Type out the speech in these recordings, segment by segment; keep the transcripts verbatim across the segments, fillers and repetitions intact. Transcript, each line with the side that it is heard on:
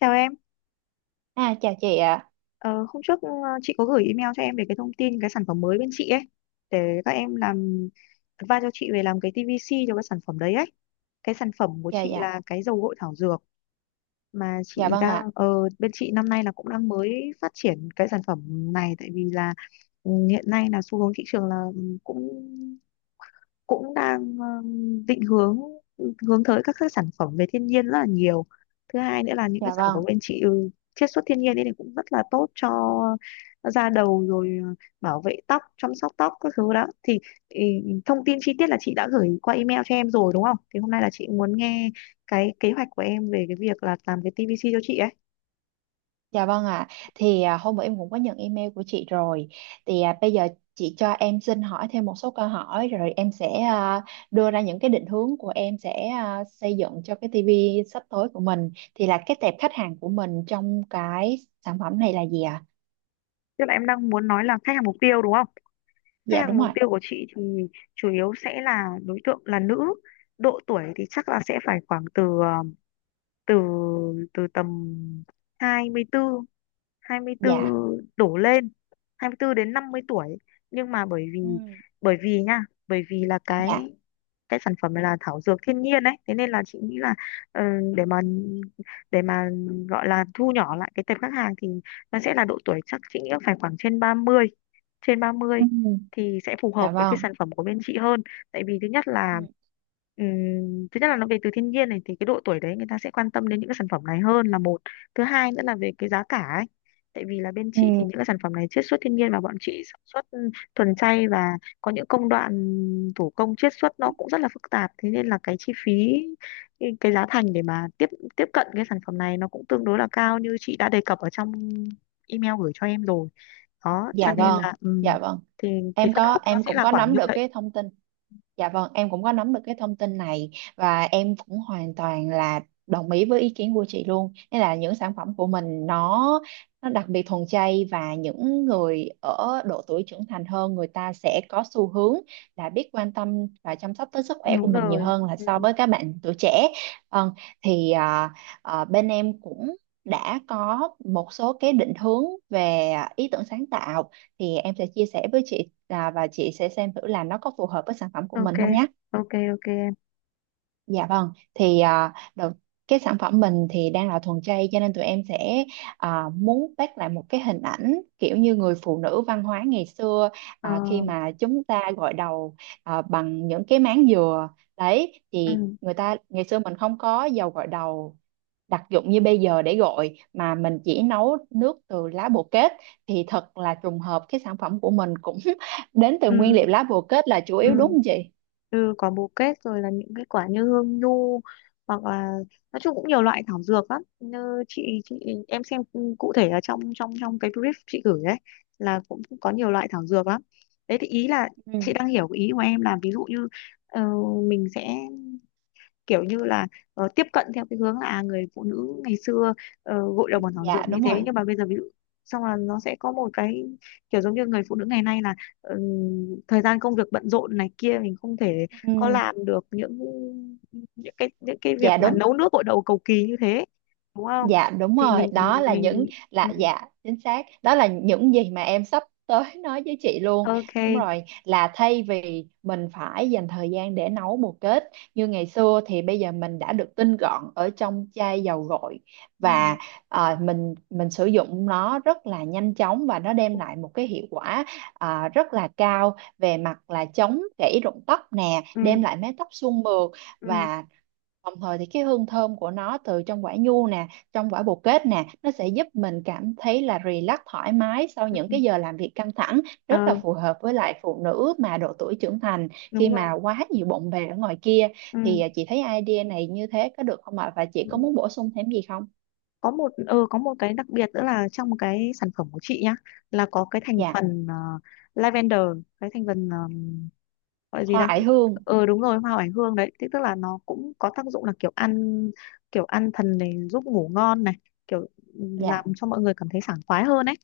left: Chào em.
right: À, chào chị ạ.
left: ờ, Hôm trước, ờ, chị có gửi email cho em về cái thông tin cái sản phẩm mới bên chị ấy, để các em làm advice cho chị về làm cái tê vê xê cho cái sản phẩm đấy ấy. Cái sản phẩm của
right: Dạ
left: chị
right: dạ.
left: là cái dầu gội thảo dược mà
right: Dạ
left: chị
right: vâng
left: đang,
right: ạ.
left: ờ, bên chị năm nay là cũng đang mới phát triển cái sản phẩm này, tại vì là ừ, hiện nay là xu hướng thị trường là ừ, cũng cũng đang ờ, định hướng, hướng tới các cái sản phẩm về thiên nhiên rất là nhiều. Thứ hai nữa là những cái
right: Dạ
left: sản phẩm
right: vâng.
left: bên chị ừ, chiết xuất thiên nhiên ấy thì cũng rất là tốt cho da đầu rồi, ờ, bảo vệ tóc, chăm sóc tóc các thứ đó. Thì thì thông tin chi tiết là chị đã gửi qua email cho em rồi đúng không, thì hôm nay là chị muốn nghe cái kế hoạch của em về cái việc là làm cái ti vi xi cho chị ấy.
right: Dạ vâng ạ. Thì à, hôm bữa em cũng có nhận email của chị rồi. Thì à, bây giờ chị cho em xin hỏi thêm một số câu hỏi rồi em sẽ à, đưa ra những cái định hướng của em sẽ à, xây dựng cho cái ti vi sắp tới của mình. Thì là cái tệp khách hàng của mình trong cái sản phẩm này là gì ạ?
left: Tức là em đang muốn nói là khách hàng mục tiêu đúng không. Khách
right: Dạ
left: hàng
right: đúng
left: mục
right: rồi.
left: tiêu của chị thì chủ yếu sẽ là đối tượng là nữ. Độ tuổi thì chắc là sẽ phải khoảng từ ờ, từ từ tầm hai mươi tư
right: Dạ.
left: hai mươi bốn đổ lên, hai mươi tư đến năm mươi tuổi, nhưng mà bởi vì
right: Ừ.
left: bởi vì nha bởi vì là cái
right: Dạ.
left: cái sản phẩm này là thảo dược thiên nhiên đấy, thế nên là chị nghĩ là ờ, để mà để mà gọi là thu nhỏ lại cái tệp khách hàng thì nó sẽ là độ tuổi chắc chị nghĩ là phải khoảng trên ba mươi, trên ba mươi
right: Ừ.
left: thì sẽ phù hợp
right: Dạ
left: với cái
right: vâng.
left: sản phẩm của bên chị hơn. Tại vì thứ nhất là
right: Ừ.
left: ừm, thứ nhất là nó về từ thiên nhiên này thì cái độ tuổi đấy người ta sẽ quan tâm đến những cái sản phẩm này hơn là một. Thứ hai nữa là về cái giá cả ấy, tại vì là bên
right: Ừ.
left: chị thì những cái sản phẩm này chiết xuất thiên nhiên và bọn chị sản xuất ừ, thuần chay, và có những công đoạn thủ công chiết xuất nó cũng rất là phức tạp, thế nên là cái chi phí, cái cái giá thành để mà tiếp tiếp cận cái sản phẩm này nó cũng tương đối là cao như chị đã đề cập ở trong email gửi cho em rồi. Đó, cho
right: Dạ
left: nên
right: vâng,
left: là ừm,
right: dạ vâng,
left: thì thì
right: em
left: phân
right: có
left: khúc nó
right: em
left: sẽ
right: cũng
left: là
right: có
left: khoảng
right: nắm
left: như
right: được
left: vậy.
right: cái thông tin. Dạ vâng, em cũng có nắm được cái thông tin này và em cũng hoàn toàn là đồng ý với ý kiến của chị luôn. Nên là những sản phẩm của mình nó nó đặc biệt thuần chay và những người ở độ tuổi trưởng thành hơn người ta sẽ có xu hướng là biết quan tâm và chăm sóc tới sức khỏe của
left: Đúng
right: mình nhiều
left: rồi.
right: hơn là
left: Ừm,
right: so với các bạn tuổi trẻ. Vâng, thì à, à, bên em cũng đã có một số cái định hướng về ý tưởng sáng tạo, thì em sẽ chia sẻ với chị, à, và chị sẽ xem thử là nó có phù hợp với sản phẩm của
left: ok,
right: mình không nhé.
left: ok, ok em.
right: Dạ vâng, thì à, đầu cái sản phẩm mình thì đang là thuần chay cho nên tụi em sẽ à, muốn bắt lại một cái hình ảnh kiểu như người phụ nữ văn hóa ngày xưa,
left: Ờ,
right: à, khi mà chúng ta gội đầu à, bằng những cái máng dừa. Đấy thì
left: ừm,
right: người ta ngày xưa mình không có dầu gội đầu đặc dụng như bây giờ, để gọi mà mình chỉ nấu nước từ lá bồ kết. Thì thật là trùng hợp, cái sản phẩm của mình cũng đến từ nguyên
left: ừm,
right: liệu lá bồ kết là chủ yếu, đúng
left: ừm.
right: không chị?
left: Ừ, có bồ kết rồi, là những cái quả như hương nhu, hoặc là nói chung cũng nhiều loại thảo dược lắm, như chị chị em xem cụ thể là trong, trong trong cái brief chị gửi đấy là cũng có nhiều loại thảo dược lắm. Đấy, thì ý là
right: Ừ.
left: chị đang hiểu cái ý của em là, ví dụ như ờ, mình sẽ kiểu như là ờ, tiếp cận theo cái hướng là, à, người phụ nữ ngày xưa ờ, gội đầu bằng thảo
right: Dạ
left: dược như
right: đúng rồi.
left: thế, nhưng mà bây giờ ví dụ xong là nó sẽ có một cái kiểu giống như người phụ nữ ngày nay là, ừm, thời gian công việc bận rộn này kia mình không thể có
right: Ừ.
left: làm được những, những cái những cái việc
right: Dạ
left: mà
right: đúng.
left: nấu nước gội đầu cầu kỳ như thế, đúng không.
right: Dạ đúng
left: Thì
right: rồi,
left: mình
right: đó là những,
left: mình ừ,
right: là dạ chính xác, đó là những gì mà em sắp tới nói với chị luôn.
left: ok.
right: Đúng rồi, là thay vì mình phải dành thời gian để nấu bồ kết như ngày xưa, thì bây giờ mình đã được tinh gọn ở trong chai dầu gội.
left: ừ,
right: Và ờ, mình mình sử dụng nó rất là nhanh chóng và nó
left: ừ,
right: đem lại một cái hiệu quả ờ, rất là cao về mặt là chống gãy rụng tóc nè,
left: ừ,
right: đem lại mái tóc suôn mượt
left: ừ.
right: và đồng thời thì cái hương thơm của nó từ trong quả nhu nè, trong quả bồ kết nè, nó sẽ giúp mình cảm thấy là relax thoải mái sau
left: ừ.
right: những cái giờ làm việc căng thẳng, rất là
left: Ờ,
right: phù hợp với lại phụ nữ mà độ tuổi trưởng thành, khi
left: đúng rồi.
right: mà quá nhiều bộn bề ở ngoài kia. Thì
left: ừ.
right: à, chị thấy idea này như thế có được không ạ? Và chị
left: ừ.
right: có muốn bổ sung thêm gì không?
left: Có một, ờ có một cái đặc biệt nữa là trong cái sản phẩm của chị nhá, là có cái thành
right: Dạ,
left: phần ờ, lavender, cái thành phần, ờ, gọi gì
right: hoa
left: ta.
right: oải hương.
left: Ờ, đúng rồi, hoa oải hương đấy. Thế tức là nó cũng có tác dụng là kiểu ăn, kiểu ăn thần này, giúp ngủ ngon này, kiểu, ừ, làm
right: Dạ,
left: cho mọi người cảm thấy sảng khoái hơn ấy.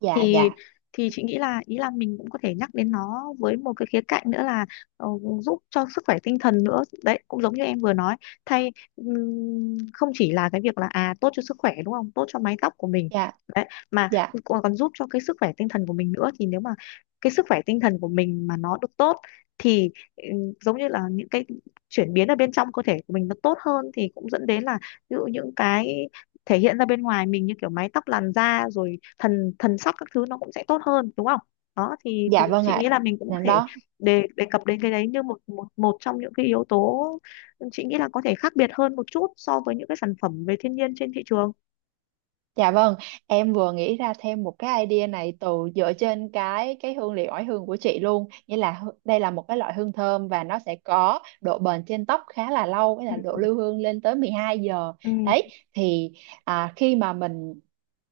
right: dạ,
left: Thì
right: dạ,
left: thì chị nghĩ là ý là mình cũng có thể nhắc đến nó với một cái khía cạnh nữa là ờ, giúp cho sức khỏe tinh thần nữa đấy, cũng giống như em vừa nói. Thay, ừm, không chỉ là cái việc là à tốt cho sức khỏe đúng không, tốt cho mái tóc của mình
right: dạ,
left: đấy, mà
right: dạ,
left: còn còn giúp cho cái sức khỏe tinh thần của mình nữa. Thì nếu mà cái sức khỏe tinh thần của mình mà nó được tốt thì ừm, giống như là những cái chuyển biến ở bên trong cơ thể của mình nó tốt hơn, thì cũng dẫn đến là ví dụ những cái thể hiện ra bên ngoài mình như kiểu mái tóc, làn da rồi thần thần sắc các thứ nó cũng sẽ tốt hơn đúng không. Đó, thì thì
right: dạ vâng
left: chị
right: ạ.
left: nghĩ là mình cũng có thể,
right: Đó.
left: đề đề cập đến cái đấy như một một một trong những cái yếu tố chị nghĩ là có thể khác biệt hơn một chút so với những cái sản phẩm về thiên nhiên trên thị trường.
right: Dạ vâng, em vừa nghĩ ra thêm một cái idea này từ, dựa trên cái cái hương liệu oải hương của chị luôn. Nghĩa là hư- đây là một cái loại hương thơm và nó sẽ có độ bền trên tóc khá là lâu, với
left: ừ
right: là độ lưu hương lên tới mười hai giờ.
left: ừ
right: Đấy, thì à, khi mà mình,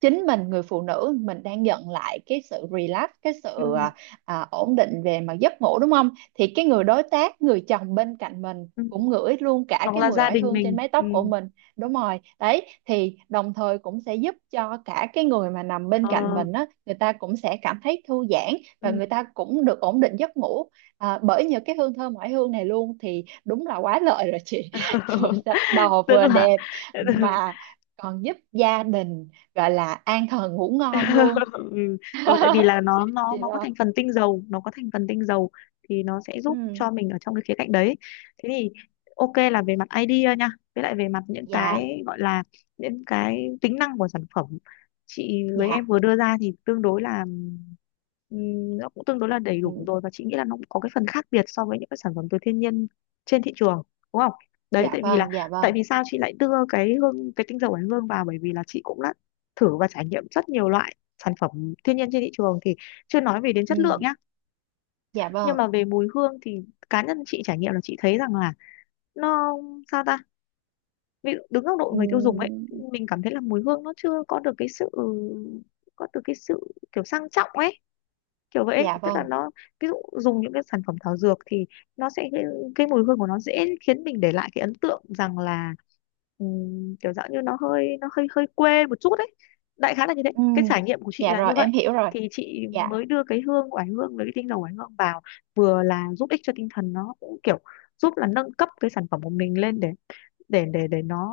right: chính mình, người phụ nữ mình đang nhận lại cái sự relax, cái sự,
left: ừ,
right: à, à, ổn định về mặt giấc ngủ đúng không? Thì cái người đối tác, người chồng bên cạnh mình
left: ừ.
right: cũng ngửi luôn cả
left: Hoặc
right: cái
left: là
right: mùi
left: gia
right: oải
left: đình
right: hương trên
left: mình.
right: mái tóc của
left: ừ
right: mình. Đúng rồi đấy, thì đồng thời cũng sẽ giúp cho cả cái người mà nằm
left: ờ
right: bên cạnh mình á, người ta cũng sẽ cảm thấy thư giãn và
left: ừ.
right: người ta cũng được ổn định giấc ngủ, à, bởi nhờ cái hương thơm ngoại hương này luôn. Thì đúng là quá lợi rồi chị. Vừa sạch đầu
left: Tức
right: vừa
left: là.
right: đẹp mà còn giúp gia đình, gọi là an thần ngủ ngon luôn.
left: ừ. Rồi. Tại vì là nó nó
right: Chị
left: nó có
right: đó.
left: thành phần tinh dầu, nó có thành phần tinh dầu thì nó sẽ giúp
right: Ừ.
left: cho mình ở trong cái khía cạnh đấy. Thế thì, ok, là về mặt idea nha, với lại về mặt những
right: Dạ
left: cái gọi là những cái tính năng của sản phẩm chị với em
right: dạ.
left: vừa đưa ra thì tương đối là, ừm, nó cũng tương đối là đầy đủ
right: Ừ,
left: rồi, và chị nghĩ là nó cũng có cái phần khác biệt so với những cái sản phẩm từ thiên nhiên trên thị trường, đúng không. Đấy,
right: dạ
left: tại vì là,
right: vâng, dạ
left: tại
right: vâng.
left: vì sao chị lại đưa cái hương, cái tinh dầu oải hương vào, bởi vì là chị cũng đã thử và trải nghiệm rất nhiều loại sản phẩm thiên nhiên trên thị trường, thì chưa nói về đến
right: Ừ,
left: chất lượng nhá,
right: dạ
left: nhưng
right: vâng.
left: mà về mùi hương thì cá nhân chị trải nghiệm là chị thấy rằng là nó, sao ta, ví dụ đứng góc độ
right: Ừ,
left: người tiêu dùng ấy, mình cảm thấy là mùi hương nó chưa có được cái sự, có được cái sự kiểu sang trọng ấy, kiểu vậy ấy.
right: dạ
left: Tức là
right: vâng.
left: nó, ví dụ dùng những cái sản phẩm thảo dược thì nó sẽ cái, cái mùi hương của nó dễ khiến mình để lại cái ấn tượng rằng là, ừm, kiểu dạng như nó hơi nó hơi hơi quê một chút đấy, đại khái là như thế,
right: Ừ,
left: cái trải nghiệm của chị
right: dạ
left: là
right: rồi
left: như vậy.
right: em hiểu rồi.
left: Thì chị
right: Dạ,
left: mới đưa cái hương oải hương với cái tinh dầu oải hương vào, vừa là giúp ích cho tinh thần, nó cũng kiểu giúp là nâng cấp cái sản phẩm của mình lên để, để để để nó,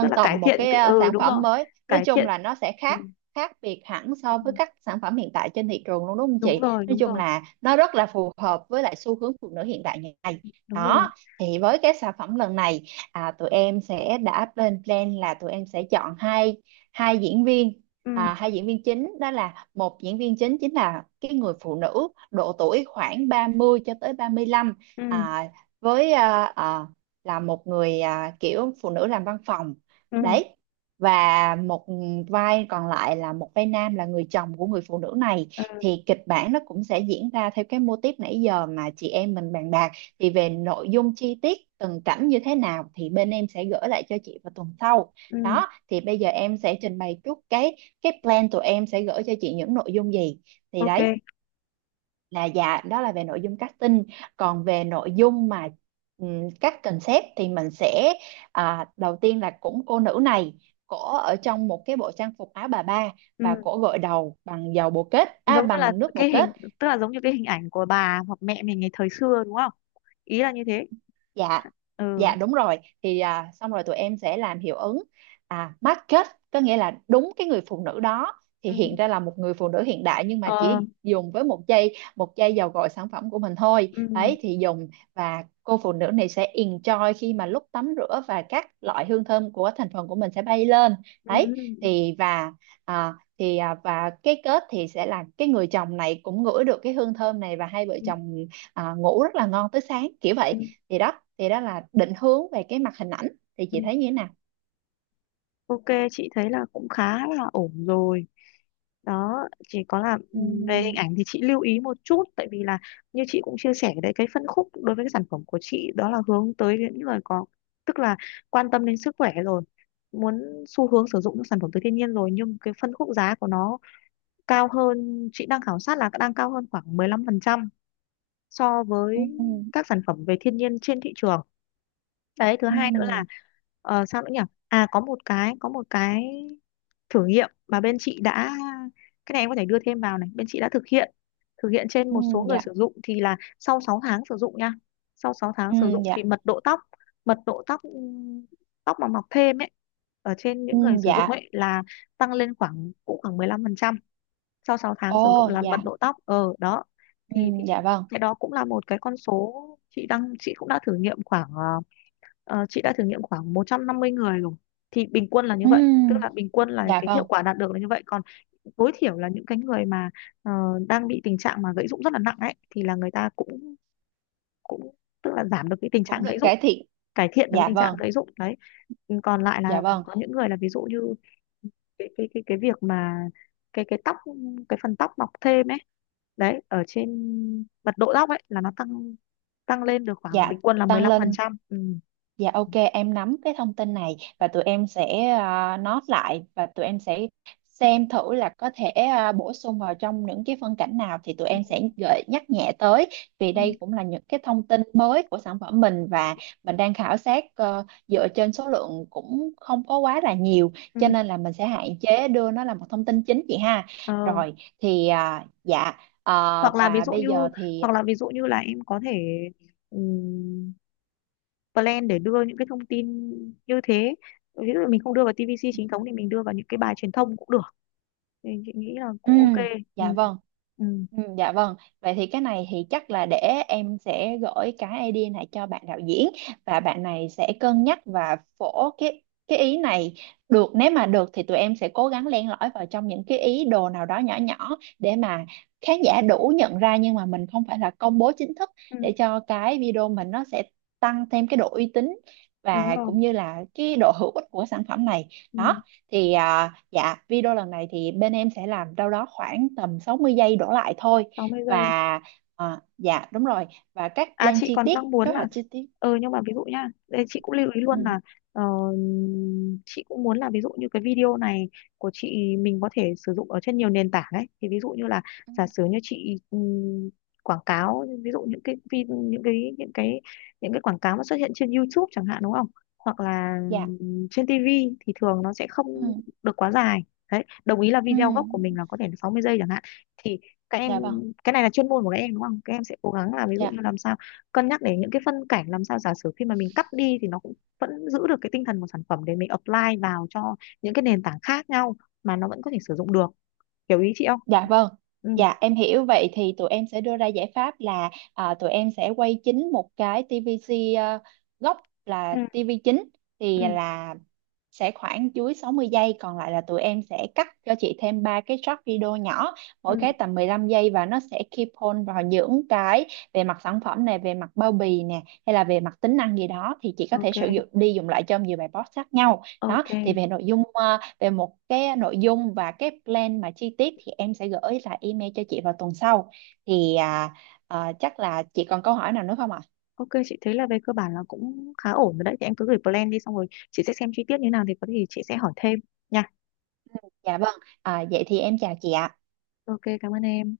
left: tức là cải
right: tầm một
left: thiện
right: cái,
left: cái,
right: à,
left: ừ
right: sản
left: đúng
right: phẩm
left: rồi,
right: mới, nói
left: cải
right: chung
left: thiện.
right: là nó sẽ
left: ừ,
right: khác khác biệt hẳn so với
left: ừ,
right: các sản phẩm hiện tại trên thị trường luôn, đúng không
left: Đúng
right: chị?
left: rồi,
right: Nói
left: đúng
right: chung
left: rồi,
right: là nó rất là phù hợp với lại xu hướng phụ nữ hiện đại ngày nay.
left: đúng rồi.
right: Đó. Thì với cái sản phẩm lần này, à, tụi em sẽ đã lên plan là tụi em sẽ chọn hai hai diễn viên,
left: ừ
right: à, hai diễn viên chính. Đó là một diễn viên chính, chính là cái người phụ nữ độ tuổi khoảng ba mươi cho tới ba mươi lăm,
left: ừ
right: à, với, à, à, là một người, à, kiểu phụ nữ làm văn phòng.
left: ừ
right: Đấy. Và một vai còn lại là một vai nam, là người chồng của người phụ nữ này.
left: ừ
right: Thì kịch bản nó cũng sẽ diễn ra theo cái mô típ nãy giờ mà chị em mình bàn bạc. Thì về nội dung chi tiết từng cảnh như thế nào, thì bên em sẽ gửi lại cho chị vào tuần sau.
left: ừ
right: Đó thì bây giờ em sẽ trình bày chút cái, cái plan tụi em sẽ gửi cho chị những nội dung gì, thì
left: ok.
right: đấy là, dạ đó là về nội dung casting. Còn về nội dung mà, ừm, các concept, thì mình sẽ, à, đầu tiên là cũng cô nữ này, cổ ở trong một cái bộ trang phục áo bà ba và
left: ừ.
right: cổ gội đầu bằng dầu bồ kết, à,
left: Giống như là
right: bằng nước bồ
left: cái
right: kết.
left: hình, tức là giống như cái hình ảnh của bà hoặc mẹ mình ngày thời xưa đúng không, ý là như thế.
right: Dạ.
left: Ừ
right: Dạ đúng rồi, thì à, xong rồi tụi em sẽ làm hiệu ứng, à market, có nghĩa là đúng cái người phụ nữ đó thì
left: ừ
right: hiện ra là một người phụ nữ hiện đại, nhưng mà
left: ờ
right: chỉ dùng với một giây, một giây vào gọi sản phẩm của mình thôi.
left: ừ
right: Đấy thì dùng, và cô phụ nữ này sẽ enjoy khi mà lúc tắm rửa, và các loại hương thơm của thành phần của mình sẽ bay lên.
left: ừ
right: Đấy
left: ừ
right: thì, và à, thì à, và cái kết thì sẽ là cái người chồng này cũng ngửi được cái hương thơm này, và hai vợ
left: ừ
right: chồng à, ngủ rất là ngon tới sáng kiểu
left: ừ,
right: vậy. Thì đó. Thì đó là định hướng về cái mặt hình ảnh, thì
left: ừ.
right: chị thấy như thế nào?
left: Ok, chị thấy là cũng khá là ổn rồi. Đó, chỉ có là
right: Ừ.
left: ừm, về hình ảnh thì chị lưu ý một chút, tại vì là như chị cũng chia sẻ đấy, cái phân khúc đối với cái sản phẩm của chị đó là hướng tới những người có, tức là quan tâm đến sức khỏe rồi, muốn xu hướng sử dụng những sản phẩm từ thiên nhiên rồi, nhưng cái phân khúc giá của nó cao hơn, chị đang khảo sát là đang cao hơn khoảng mười lăm phần trăm so
right: Ừ.
left: với các sản phẩm về thiên nhiên trên thị trường. Đấy, thứ hai nữa là,
right: Ừ.
left: ờ, sao nữa nhỉ, à có một cái, có một cái thử nghiệm mà bên chị đã, cái này em có thể đưa thêm vào này, bên chị đã thực hiện, thực hiện trên
right: Ừ.
left: một số người
right: Dạ.
left: sử dụng, thì là sau sáu tháng sử dụng nha, sau sáu tháng
right: Ừ.
left: sử dụng thì
right: Dạ.
left: mật độ tóc, mật độ tóc ừm, tóc mà mọc thêm ấy ở trên
right: Ừ.
left: những người sử dụng
right: Dạ.
left: ấy là tăng lên khoảng cũng khoảng mười lăm phần trăm. Sau sáu tháng sử dụng
right: Ồ
left: là mật
right: dạ.
left: độ tóc, ờ đó.
right: Ừ.
left: Thì thì
right: Dạ vâng.
left: cái đó cũng là một cái con số, chị đang, chị cũng đã thử nghiệm khoảng ờ, ờ, chị đã thử nghiệm khoảng một trăm năm mươi người rồi, thì bình quân là như
right: Ừ,
left: vậy, tức là bình quân là
right: dạ
left: cái hiệu
right: vâng.
left: quả đạt được là như vậy. Còn tối thiểu là những cái người mà ờ, đang bị tình trạng mà gãy rụng rất là nặng ấy thì là người ta cũng, cũng, tức là giảm được cái tình
right: Cũng
left: trạng
right: được
left: gãy rụng,
right: cải thiện.
left: cải thiện được cái
right: Dạ
left: tình trạng
right: vâng.
left: gãy rụng đấy. Còn lại là
right: Dạ vâng.
left: có những người là, ví dụ như cái cái cái cái việc mà, cái cái tóc, cái phần tóc mọc thêm ấy, đấy ở trên mật độ tóc ấy là nó tăng, tăng lên được khoảng
right: Dạ,
left: bình quân là
right: tăng lên.
left: mười lăm phần trăm. ừ.
right: Dạ ok, em nắm cái thông tin này và tụi em sẽ ờ, note lại, và tụi em sẽ xem thử là có thể ờ, bổ sung vào trong những cái phân cảnh nào, thì tụi em sẽ gợi nhắc nhẹ tới, vì
left: Ừ.
right: đây cũng là những cái thông tin mới của sản phẩm mình, và mình đang khảo sát ờ, dựa trên số lượng cũng không có quá là nhiều, cho
left: ừ.
right: nên là mình sẽ hạn chế đưa nó là một thông tin chính, chị ha.
left: Ờ,
right: Rồi, thì ờ, dạ, ờ,
left: hoặc là ví
right: và
left: dụ
right: bây
left: như,
right: giờ thì,
left: hoặc là ví dụ như là em có thể, ừm, plan để đưa những cái thông tin như thế, ví dụ mình không đưa vào tê vê xê chính thống thì mình đưa vào những cái bài truyền thông cũng được, thì chị nghĩ là
right: ừ,
left: cũng ok.
right: dạ
left: ừ.
right: vâng.
left: Ừ.
right: Ừ, dạ vâng. Vậy thì cái này thì chắc là để em sẽ gửi cái idea này cho bạn đạo diễn, và bạn này sẽ cân nhắc và phổ cái, cái ý này. Được, nếu mà được thì tụi em sẽ cố gắng len lỏi vào trong những cái ý đồ nào đó nhỏ nhỏ, để mà khán giả đủ nhận ra, nhưng mà mình không phải là công bố chính thức,
left: Ừ.
right: để cho cái video mình nó sẽ tăng thêm cái độ uy tín
left: Đúng
right: và
left: rồi.
right: cũng như là cái độ hữu ích của sản phẩm này.
left: ừ.
right: Đó, thì à, dạ video lần này thì bên em sẽ làm đâu đó khoảng tầm sáu mươi giây đổ lại thôi,
left: sáu mươi
right: và
left: giây.
right: à, dạ đúng rồi, và các
left: À
right: plan
left: chị
right: chi
left: còn
right: tiết,
left: đang muốn
right: kế
left: là,
right: hoạch chi tiết.
left: ờ nhưng mà ví dụ nhá, đây chị cũng lưu ý
right: Ừ.
left: luôn là ờ, chị cũng muốn là ví dụ như cái video này của chị mình có thể sử dụng ở trên nhiều nền tảng ấy. Thì ví dụ như là
right: Ừ,
left: giả sử như chị ừm, quảng cáo, ví dụ những cái vi- những cái, những cái những cái quảng cáo mà xuất hiện trên YouTube chẳng hạn đúng không? Hoặc là
right: dạ.
left: ừm, trên tê vê thì thường nó sẽ
right: Ừ.
left: không được quá dài. Đấy, đồng ý là
right: Ừ.
left: video gốc của mình là có thể là sáu mươi giây chẳng hạn, thì các em,
right: Dạ vâng.
left: cái này là chuyên môn của các em đúng không? Các em sẽ cố gắng là ví dụ như
right: Dạ.
left: làm sao cân nhắc đến những cái phân cảnh làm sao giả sử khi mà mình cắt đi thì nó cũng vẫn giữ được cái tinh thần của sản phẩm, để mình apply vào cho những cái nền tảng khác nhau mà nó vẫn có thể sử dụng được, hiểu ý chị không.
right: Dạ vâng.
left: ừ
right: Dạ em hiểu, vậy thì tụi em sẽ đưa ra giải pháp là, à, tụi em sẽ quay chính một cái ti vi xi, ờ, gốc là
left: ừ
right: ti vi chính, thì
left: ừ
right: là sẽ khoảng dưới sáu mươi giây, còn lại là tụi em sẽ cắt cho chị thêm ba cái short video nhỏ,
left: ừ
right: mỗi cái tầm mười lăm giây, và nó sẽ keep on vào những cái về mặt sản phẩm này, về mặt bao bì nè, hay là về mặt tính năng gì đó, thì chị có thể
left: ok.
right: sử dụng đi dùng lại trong nhiều bài post khác nhau. Đó,
left: Ok,
right: thì về nội dung, ờ, về một cái nội dung và cái plan mà chi tiết, thì em sẽ gửi lại email cho chị vào tuần sau. Thì à, ờ, chắc là chị còn câu hỏi nào nữa không ạ?
left: ok, chị thấy là về cơ bản là cũng khá ổn rồi, đấy thì em cứ gửi plan đi xong rồi chị sẽ xem chi tiết như nào, thì có gì chị sẽ hỏi thêm nha.
right: Dạ vâng, à, vậy thì em chào chị ạ.
left: Ok, cảm ơn em.